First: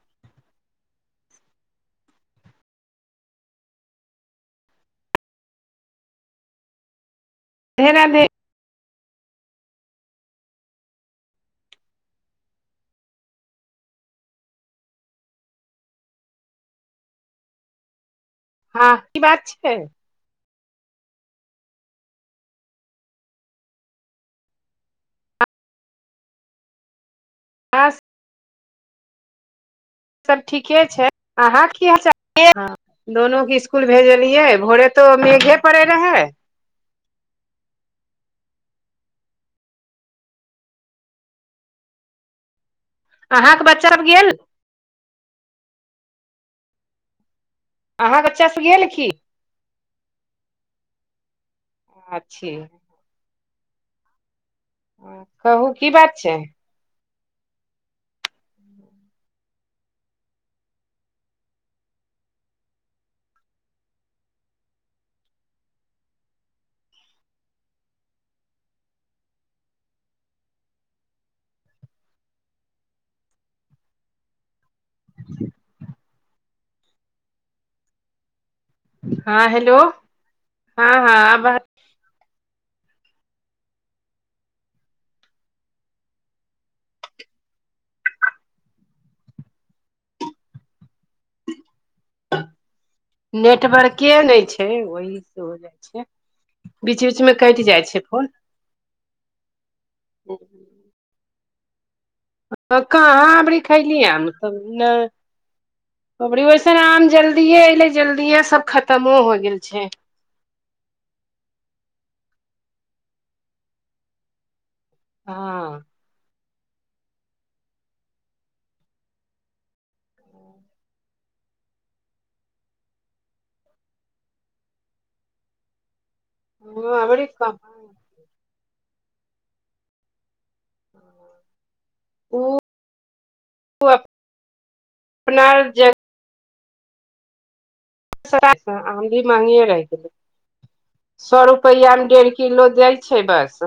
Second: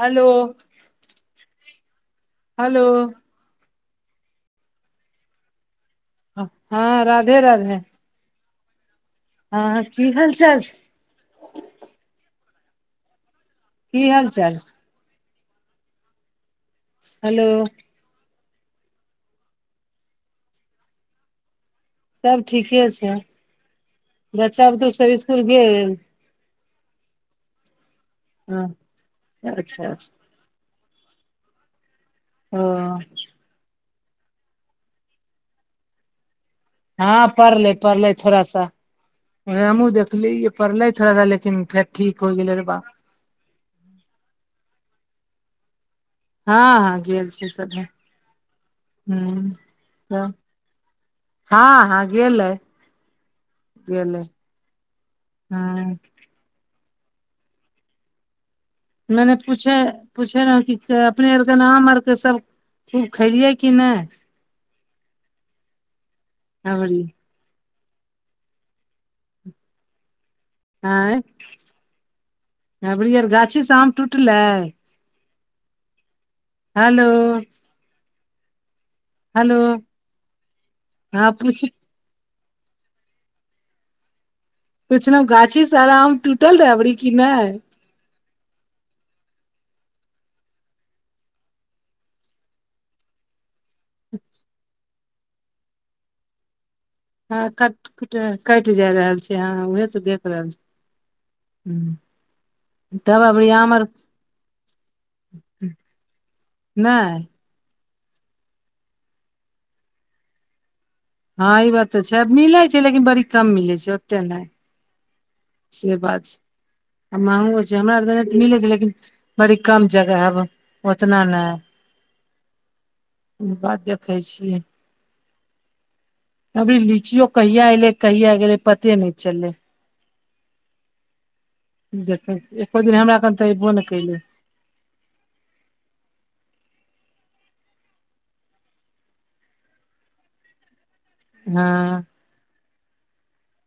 Hello hello हँ राधे राधे राधे हँ की हाल चाल छै की हाल चाल हेलो हँ की बात छै सब ठीके छै बच्चा बुतू सब इसकुल गेल पास हँ अच्छा अच्छा सब ठीके छै अहाँ की हाल चाल य ओ दोनो के इ इसकुल भेजलियै भोरे तो मेघे पड़े रहे हँ पड़ले पढ़ले थोड़ा सा हमहुँ देखली पड़ले थोड़ा सा लेकिन फेर ठीक हो गेले रे बा अहाँके बच्चा आब गेल हँ हँ गेलल छै सब अहाँके बच्चाँ गेल की ह हँ हँ अच्छे गेललै गल्ले कहू की बात छै मैने पूछे पूछे रह क अपने आर के नाम आरके सब खूब खेलिए कि नहि अबरी आँय [inaudible] अबरी यर गाछी स आम टूटलै हेलो हँ हेलो [inaudible] हँ हँ आब पुछलौ गाछी सारा आम टूटल रहै अबरी कि नै नेटवर्के नै छै ओहि स हो जाइ छै बीच बीच मे हँ कटि जाइ [unintelligible] छै फोन कइट जा रहल छै ह उह तऽ देख रहल छी [inaudible] तब कहाँ अबरी आम आर खैली आम तब ना [inaudible] अबरी ओैसन आम नहि जल्द जल्दि एले जल्दिए सब खत्मो हो गेल छै हँ ई बात तऽ छै मिलै छै लेकिन बड़ी कम मिलै छै ओते नै हँ [inaudible] से बात छै आ महंगो छै हमरा तऽ मिलै छै लेकिन बड़ी कम जगह हैब ओतना नै बात देखै छियै अबरी हँ बड़ी लीचियो कम कहिया ऐलै कहिया गेलै पते नै चललै देख उ एको दिन हमरा घर तऽ अयबो नै कैले अपना आयब जैब [unintelligible] आम भी महँगिये रैह गेलै [inaudible] सौ रुपैआ हँ में डेढ़ कि किलो दइ छै बस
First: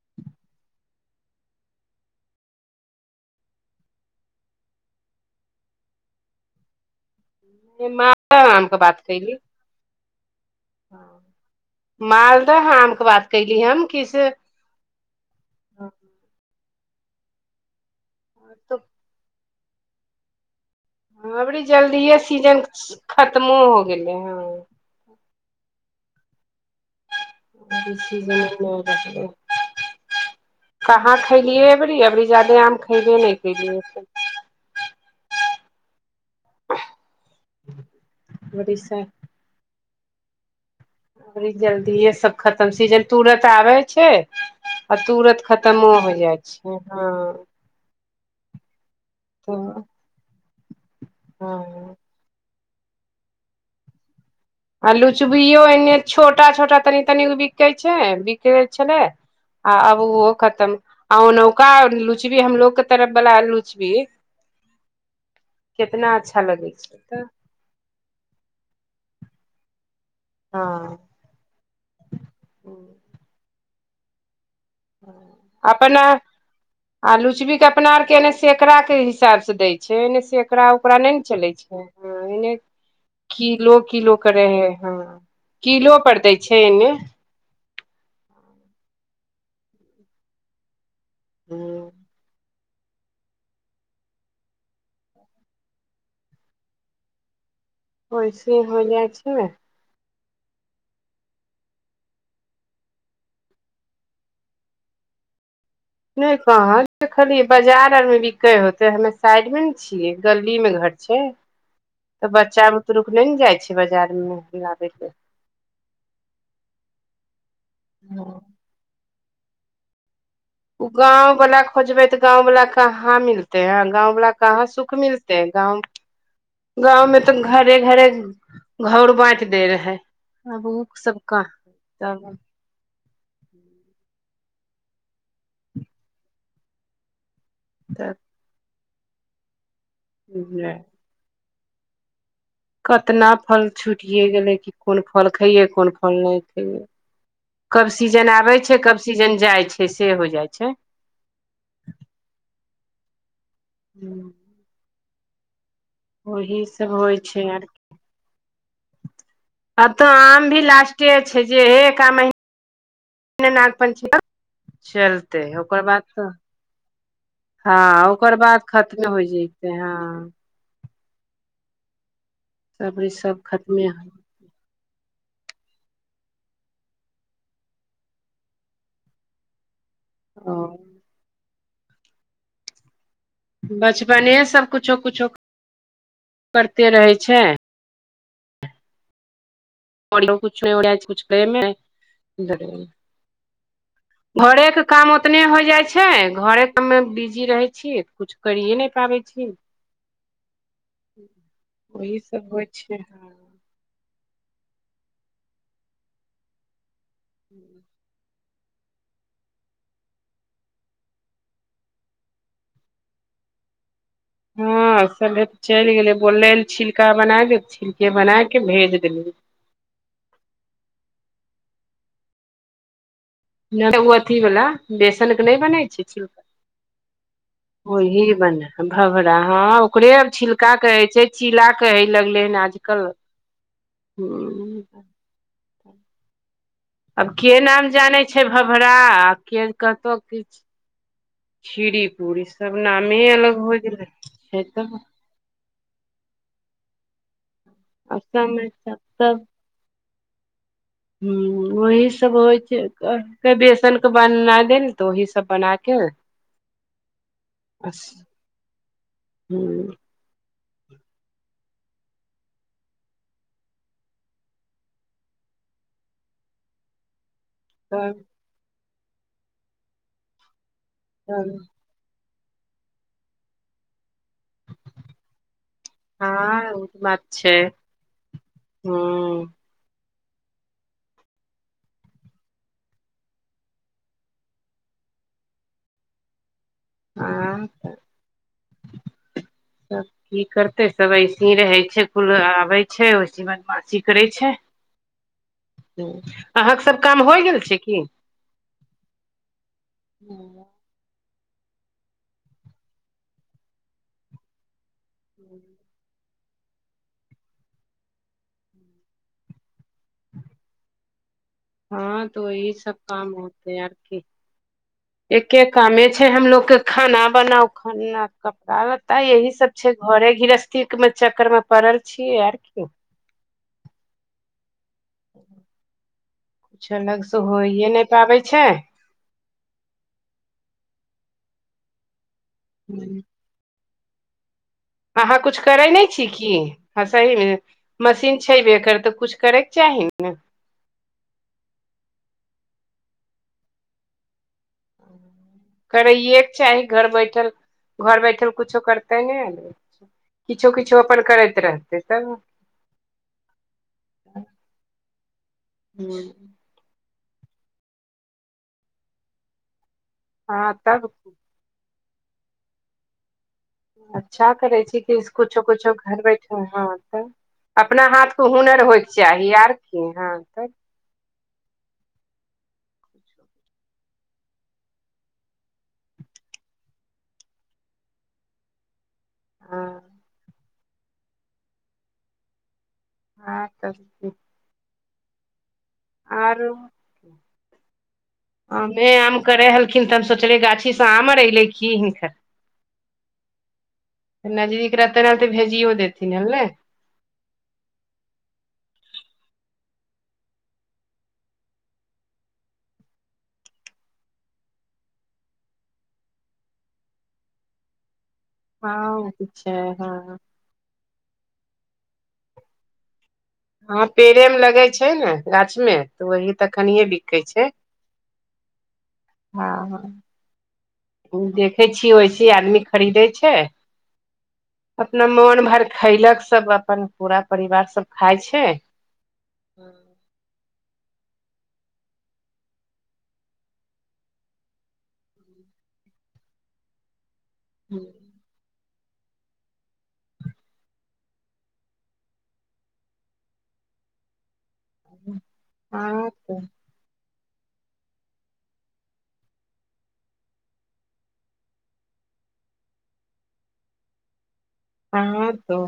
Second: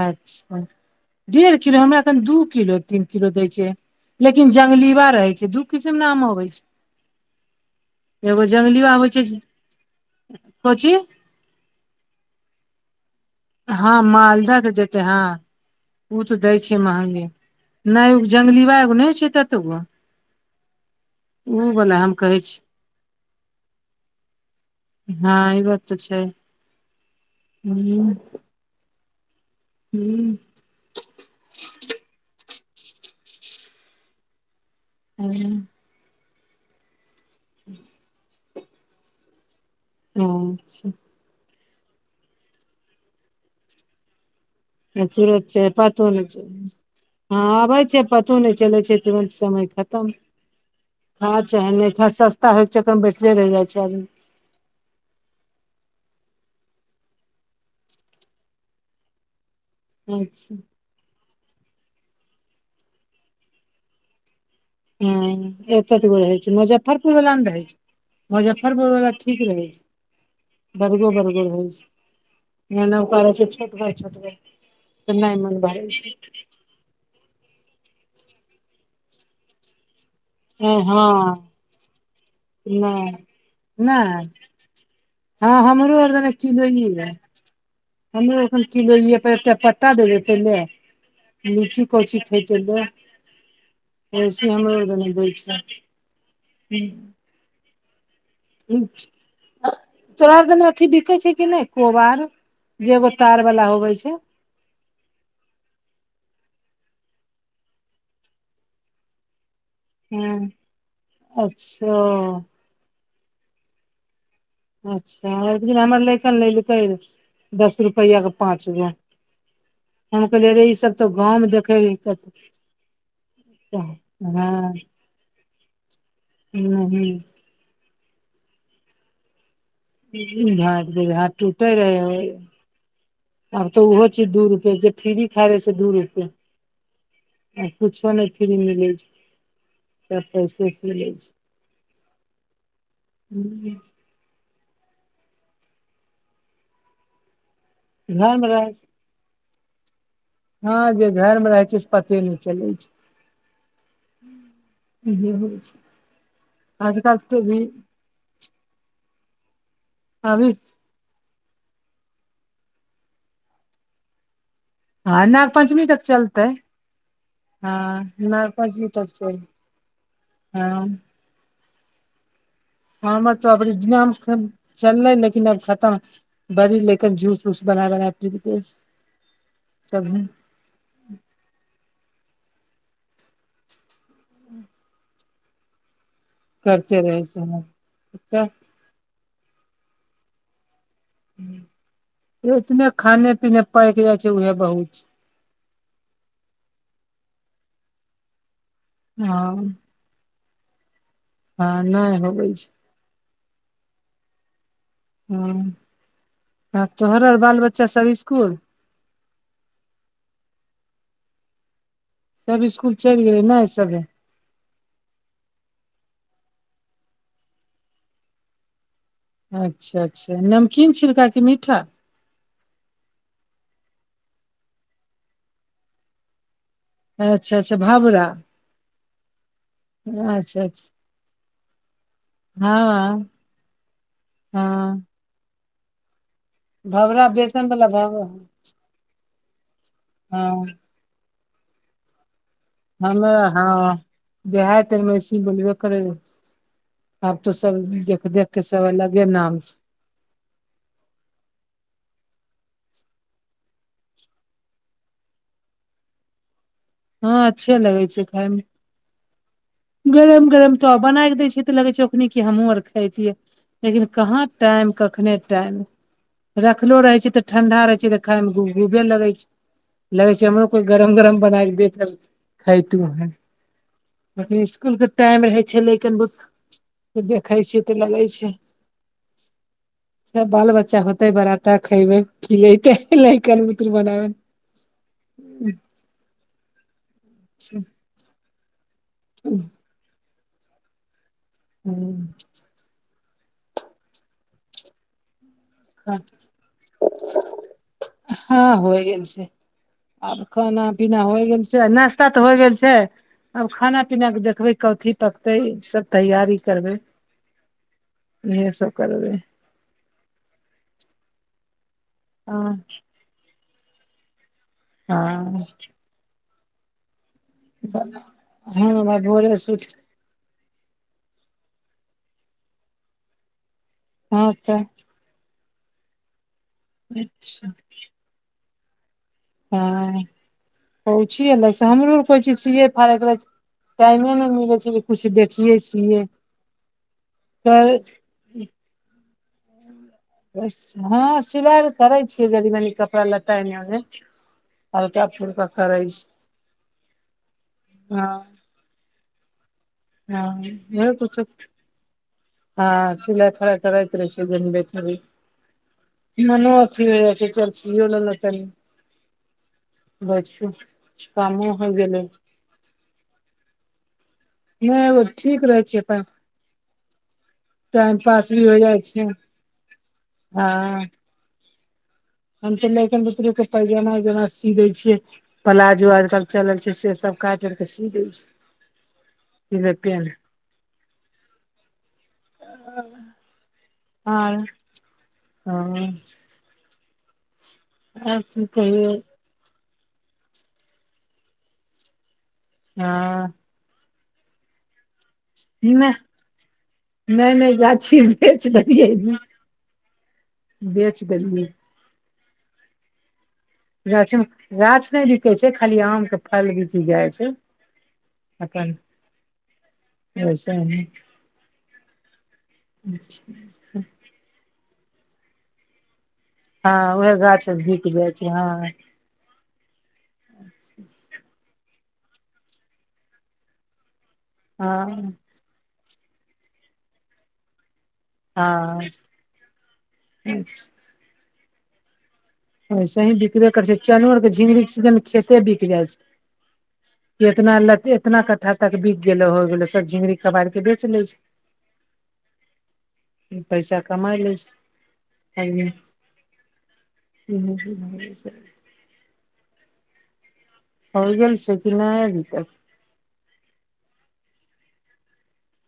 अच्छा डेढ़ किलो हमरा एखन दू किलो तीन किलो दै छै लेकिन जंगलीवा रहै छै दु किसम न आम हबै छै [inaudible] एगो मालदह आम के जंगलीवा बात होइ छै कैली से [inaudible] कची मालदह आम कऽ बात कैली हम हँ कि से मालदह तऽ जतै हँ [inaudible] ओ तऽ दै छै महंगे नै उऽ तो जंगलीवा एगो नै हो छै तत गो ह अबरी जल्दिए छी सीजन खत्मो हो गेलै हँ हँ ई बात तऽ छै हुँ [unintelligible] [unintelligible] कहाँ खयलियै अबरी अबरी जादे आम खयबे नै कलियै [unintelligible] [unintelligible] बड़ी सा । [unintelligible] अबरी जल्दी सब खतम छै सीजन तुरत आबै छै आ तुरत छै खतमो पतो हो नहि जाइ छै ह हँ आबै छै पतो नै चले छै तुरंत समय तऽ खतम [inaudible] खा चाहे नै हँ खा कहै छै तऽ बैठले रहि जाइ छै आदमी आ लुचबियो एन्हे छोटा छोटा तनी तनिगो बिकै छै बिकै छलै आ अब ओहो आदमी खतम आ नौका लुचबी हमलोग केँ तरफ बला लुचबी ह एत एत कितना गो रहै अच्छा छै लगै मुजफ्फरपुर तऽ वला न रहै छै मुजफ्फरपुर वला ठीक रहै छै [inaudible] हँ बरगो बरगो रहै छै येनैका रहे छै छोट भाई छोट भ त नै मन भाय अपना छै आ लुचबी कऽ अपना आरके एने सेकड़ा केँ हिसाब से दै छै एने सेक सैकड़ा ओकरा नै हँ न चलै छै ह एने नहि किलो किलो नहि कऽ रहे है हँ हमरो किलो पर दै छै एने हम एखन किलो पर एकटा पत्ता दै है पहिले [inaudible] लीची को ची हमरा [unintelligible] ही होय छै ने [unintelligible] तोरा दने अथी बिके छै कि नहि कोबार जे एगो तार बाला होवे छै नय कहल देखलियै बाजार आरमे बिकै होतै हमे साइड मे ने छियै हँ गली मे घर छै अच्छा त बच्चा त रुक नय ने जाइ छीये बजार में अच्छा एक दिन हमर लैेकन ल लकै दस रुपैआ के पाँच रुपया [unintelligible] ओ गाँव गाँंव मे वला देखे खोजबै त गाँंव वला कहाँ मिलते ह हँ गाँंव वला कहाँ सुख मिलते गाव नहि गाँंव में त घरे घरे घर बाँटि देै रहे आब ओ भार दूल्हा सब हाथ कहाँ टूटे रहै तब आब त ओहो चीज दू रुपया जे फ्री खाइ रहे से दू रुपया आ कुछो नहि फ्री मिलैत छै सब पैसे से मिले छै कतना फल छुटियए गेलै कि कोन फल खइयै कोन फल नहि खइयै कब सीजन घर मे आबै रह छै कब सीजन जाइ छै से हो जाइ छै हँ जे घर मे रहै छै से पते नहि चलै छै हूँ इहे होइ छै ओही से होइ आजकल तऽ छै भी आर आ तो आम अभी भी लास्ट के छै जे एक एक आ महीनाना नागपंचमी आर हँ चलतै नाग ओकर पञ्चमी बाद तक त चलतै हँ ओकर नाग बाद पञ्चमी तक खत्में होइ चल जतै हँ हँ सबरी हमे सब तोरा खत्मे [unintelligible] चलले लेकिन अब खतम बड़ी लेकिन जूस वूस बना बना दीपेश सबी ओ बचपने सब कुछो कुछो करते रहै छै त आओर नय [unintelligible] [unintelligible] इतने खाने पीने पकि जाइ छै उहे घरेके बहुत छै काम होत एतने होइ जाइ छै घरे पर मे बिजी रहै छी कुछु करिए नहि पाबै छी। हँ हँ ओही नहि होबै छै [unintelligible] हँ आ तोहरल बाल बच्चा सब इसकुल सब इसकुल चैल गेलै ने सबे हँ सभे चलि गेलै बोलले छिलका बनाय दिय छिलके बनाय के भेज देलियै अच्छा अच्छा नमकीन छिलका की मीठा नहि ओ अथीवला बेसन के नहि बनै छै छिलका अच्छा अच्छा भबरा ओही बने भवड़ा हँ ओकरे आब अच्छा छिलका अच्छा कहै छै छीला कहय लगले हन आजकल हँ हूँ हँ अब भबरा के बेसन नाम बला जानै भबरा छै [inaudible] भबरा के कहतो किछु हँ खिरी पूरी सब नामे हमे अलग हो हँ गेलै छै देहाएत तब एहिमे अइसेही बोलबे करै रहो आब त सब देख देख के असममे सब अलगे तब नाम छै हम्म ओही सब होइ छै त बेसन के बननाइ देेल तऽ ओह सब बनाय के हँ अच्छे लगै छै खायमे। हूँम्म गरम गरम तो बनाय के दै छै तऽ लगे छै ओखनी कि हमूँ आर खइतियै लेकिन कहाँ टाइम कखने टाइम रखलो रहै छै तऽ ठंडा रहे छै तऽ तब खाय मे गुबगुबे लगे छै लगे छै हमरो कोइ गरम गरम बना तब क देतत खेयतू हम जखन इस्सकुल के टाइम रहे छलै हँ ओ तऽ बात [unintelligible] छै देखै छियै तऽ लगे छै। हूँ सब बाल बच्चा होते बड़ा त खेबै खिलैते लइकन बुतरू बना बना [inaudible] हँ तऽ सब की कर ते सभ ऐसे ही रहै छै इसकुल आबै छै वैसे बदमाशी करै छै हूं अहाँके सब काम होइ गेल छै की हँ होइ गेल छै आब खाना पीना होइ गेल छै नाश्ता तऽ होइ गेल छै आब खाना पीनाके देखबै कथी तकते सब तैयारी करबै उहे सब करबै [inaudible] हँ त वही हँ सब काम होतेै आ की एके हँ कामे छै हमलोग के खाना बनाउ खाना कपड़ा लत्ता हँ यही भोरे सब से उठ छै घरे गृहस्थी मे चक्कर मे पड़ल छीयै आर की हँ तऽ किछु अलग से होइए नहि पाबै छै हँ होइ छै अलग से हमरो आर कोइ चीज सिए फाड़ेके रहै छै टाइमे नहि मिलै छै जे किछु अहाँ कुछ देखियै करे ने सियै छीयै की हँ सही मे कर मशीन छैबे करय तऽ कुछ करैके चाही ने हँ सिलाइ छ करै छियै कनी मनी कपड़ा लत्ता एने ओने हल्का फुल्का करै छी करैएके चाही घर बैठल घर हँ बैठल कुछो करते ने लोग हँ वैह कुच्छो रहतै तब हँ सिलाइ फराइ करैत रहे छै जनबे करी मनो की हो छै चल सियों लेलक कनि बस हँ तब कुछ कामो होइ गेलै अच्छा करै छी कि नहि इस ठीक कुछो रहै कुछो छै घर अपन बैठे हँ तऽ अपना टाइम हाथके पास भी हो हुनर जाइ होइके छै चाही आर की हँ तब हँ हम तऽ लइकन बुतरू के पैजामा उजामा सी दै छियै प्लाजो आई कल चलल छै से सब काटि के सी दे छिये हँ ले पेनह - - - - हँ [unintelligible] तब आँ हँ आरो आर की आमे कहियौ आम करै हलखिन तबऽ सोचलियै गाछी सँ आम आर एऐलै की हिनकर हँ नजदीक रहते न तऽ भेजियो देथिन एलेह नै नै गाछी बेच देलियै बेच देलियै गाछमे - गाछ नए बिकैय छै खाली आम के फल बिक जाइ छै ह अपन उ छै हँन हँ [unintelligible] पेड़े मे लगै छै ने गाछ में त ओहि हँ उहे गाछ भिक जाइ छै हँ हँ हँ देखे छियै ओहि से आदमी खरीदे छै अपना मोन भर खैलक सब अपन पूरा परिवार सब खाय छै हँ ओैयसे ही बिकबे करै छै -चलू न त झिंमनी के सीजन मे खे सेहो बिक जाइ छै इतना अनदर - इतना कट्ठा तक बिक गेलो हो सब झिंमनी कबार के बेच लै छै पैसा कमाइ लै छै हँ त ह [unintelligible] होई गेल छै कि नए अभितक हँ तऽ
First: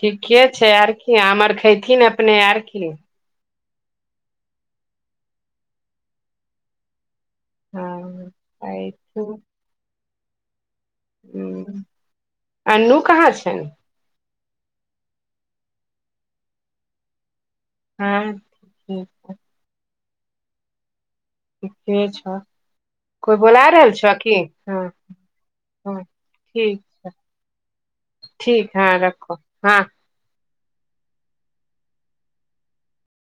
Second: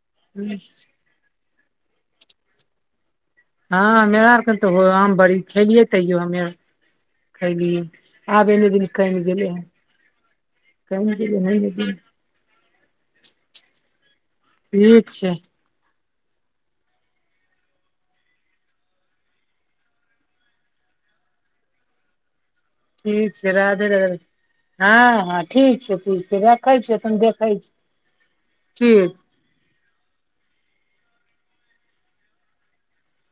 ठीके छै आर की आमर खयथिन अपने आर की हँ मेरा आरके तऽ हो आम बड़ी खेलियै तैयो हमे खैयली हँ आब एनेदिन कइम अयथिन गेले हन ह [inaudible] अन्नू कहाँ छनि ठीक छै हँ [inaudible] ठीके छ ठीक छै राधे - राधे हँ- हँ ठीक छै हँ -ठीक छै रखै ठीक छी छै तहन देखै छी ठीक हँ रखो -हँ